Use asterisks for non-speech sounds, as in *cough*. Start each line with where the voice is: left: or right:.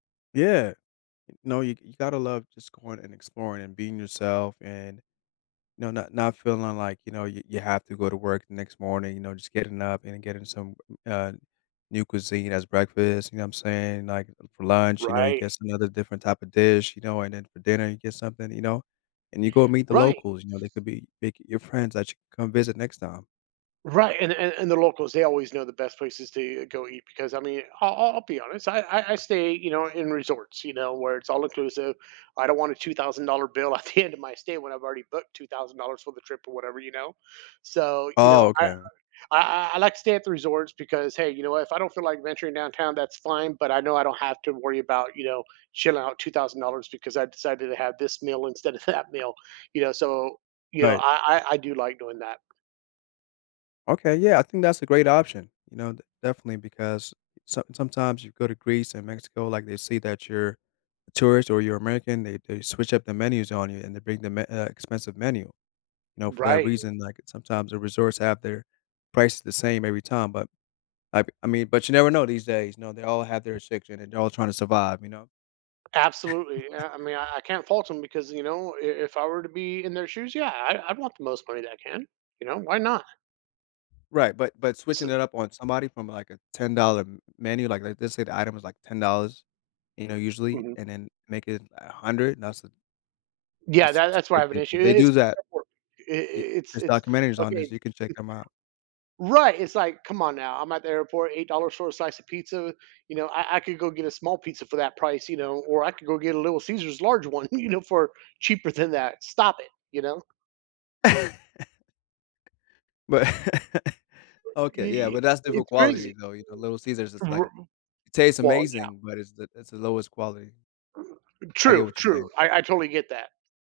left: Yeah. No. You you gotta love just going and exploring and being yourself and, know, not not feeling like, you know, you you have to go to work the next morning, you know, just getting up and getting some, uh, new cuisine as breakfast, you know what I'm saying? Like, for lunch, you know, you
right: Right.
left: get some other different type of dish, you know? And then for dinner, you get something, you know? And you go meet the
right: Right.
left: locals, you know? They could be make your friends that you come visit next time.
right: Right. And and and the locals, they always know the best places to e go eat because, I mean, I'll I'll be honest. I I I stay, you know, in resorts, you know, where it's all inclusive. I don't want a $2,000 bill at the end of my stay when I've already booked $2,000 for the trip or whatever, you know? So, you
left: Oh,
right: know, I
left: okay.
right: I I, like, to stay at the resorts because, hey, you know what? If I don't feel like venturing downtown, that's fine, but I know I don't have to worry about, you know, shelling out $2,000 because I decided to have this meal instead of that meal, you know, so you know
left: Right.
right: I I I do like doing that.
left: Okay. Yeah. I think that's a great option, you know? D definitely because some sometimes you go to Greece and Mexico, like, they see that you're a tourist or you're American, they they switch up the menus on you and they bring the me uh, expensive menu. You know, for that
right: Right.
left: reason, like, sometimes the resorts have their prices the same every time. But, I I mean, but, you never know these days, you know? They all have their restriction, and they're all trying to survive, you know?
right: Absolutely.
left: *chuckles*
right: Eh, I mean I I can't fault them because you know I if I were to be in their shoes, yeah I I want the most money that I can. You know, why not?
left: Right. But but
right: Ts
left: switching it up on somebody from, like, a $10 menu, like, let's say the item was, $10, you know, usually,
right: Mhm.
left: and then make it a 100. That's
right: Yeah.
left: That's
right: That that's why I have an
left: *unintelligible*
right: issue.
left: they
right: It
left: do
right: is
left: that.
right: *unintelligible*
left: I
right: it's
left: there's
right: it's
left: documentaries on
right: okay
left: this. You can check them out.
right: Right. It's, like, come on now. I'm at the airport, $8 for a slice of pizza, you know? I I could go get a small pizza for that price, you know, or I could go get a little Caesar's large one, *chuckles* you know, for cheaper than that. Stop it, you know?
left: *laughs* But
right: I
left: okay. Yeah.
right: I
left: But, that's different
right: it's
left: quality,
right: crazy.
left: though. You know, Little Caesar's is, like
right: R
left: it tastes
right: Well, yeah.
left: amazing, but it's the it's the lowest quality. I get
right: True.
left: what you're
right: True.
left: saying.
right: I I totally get that.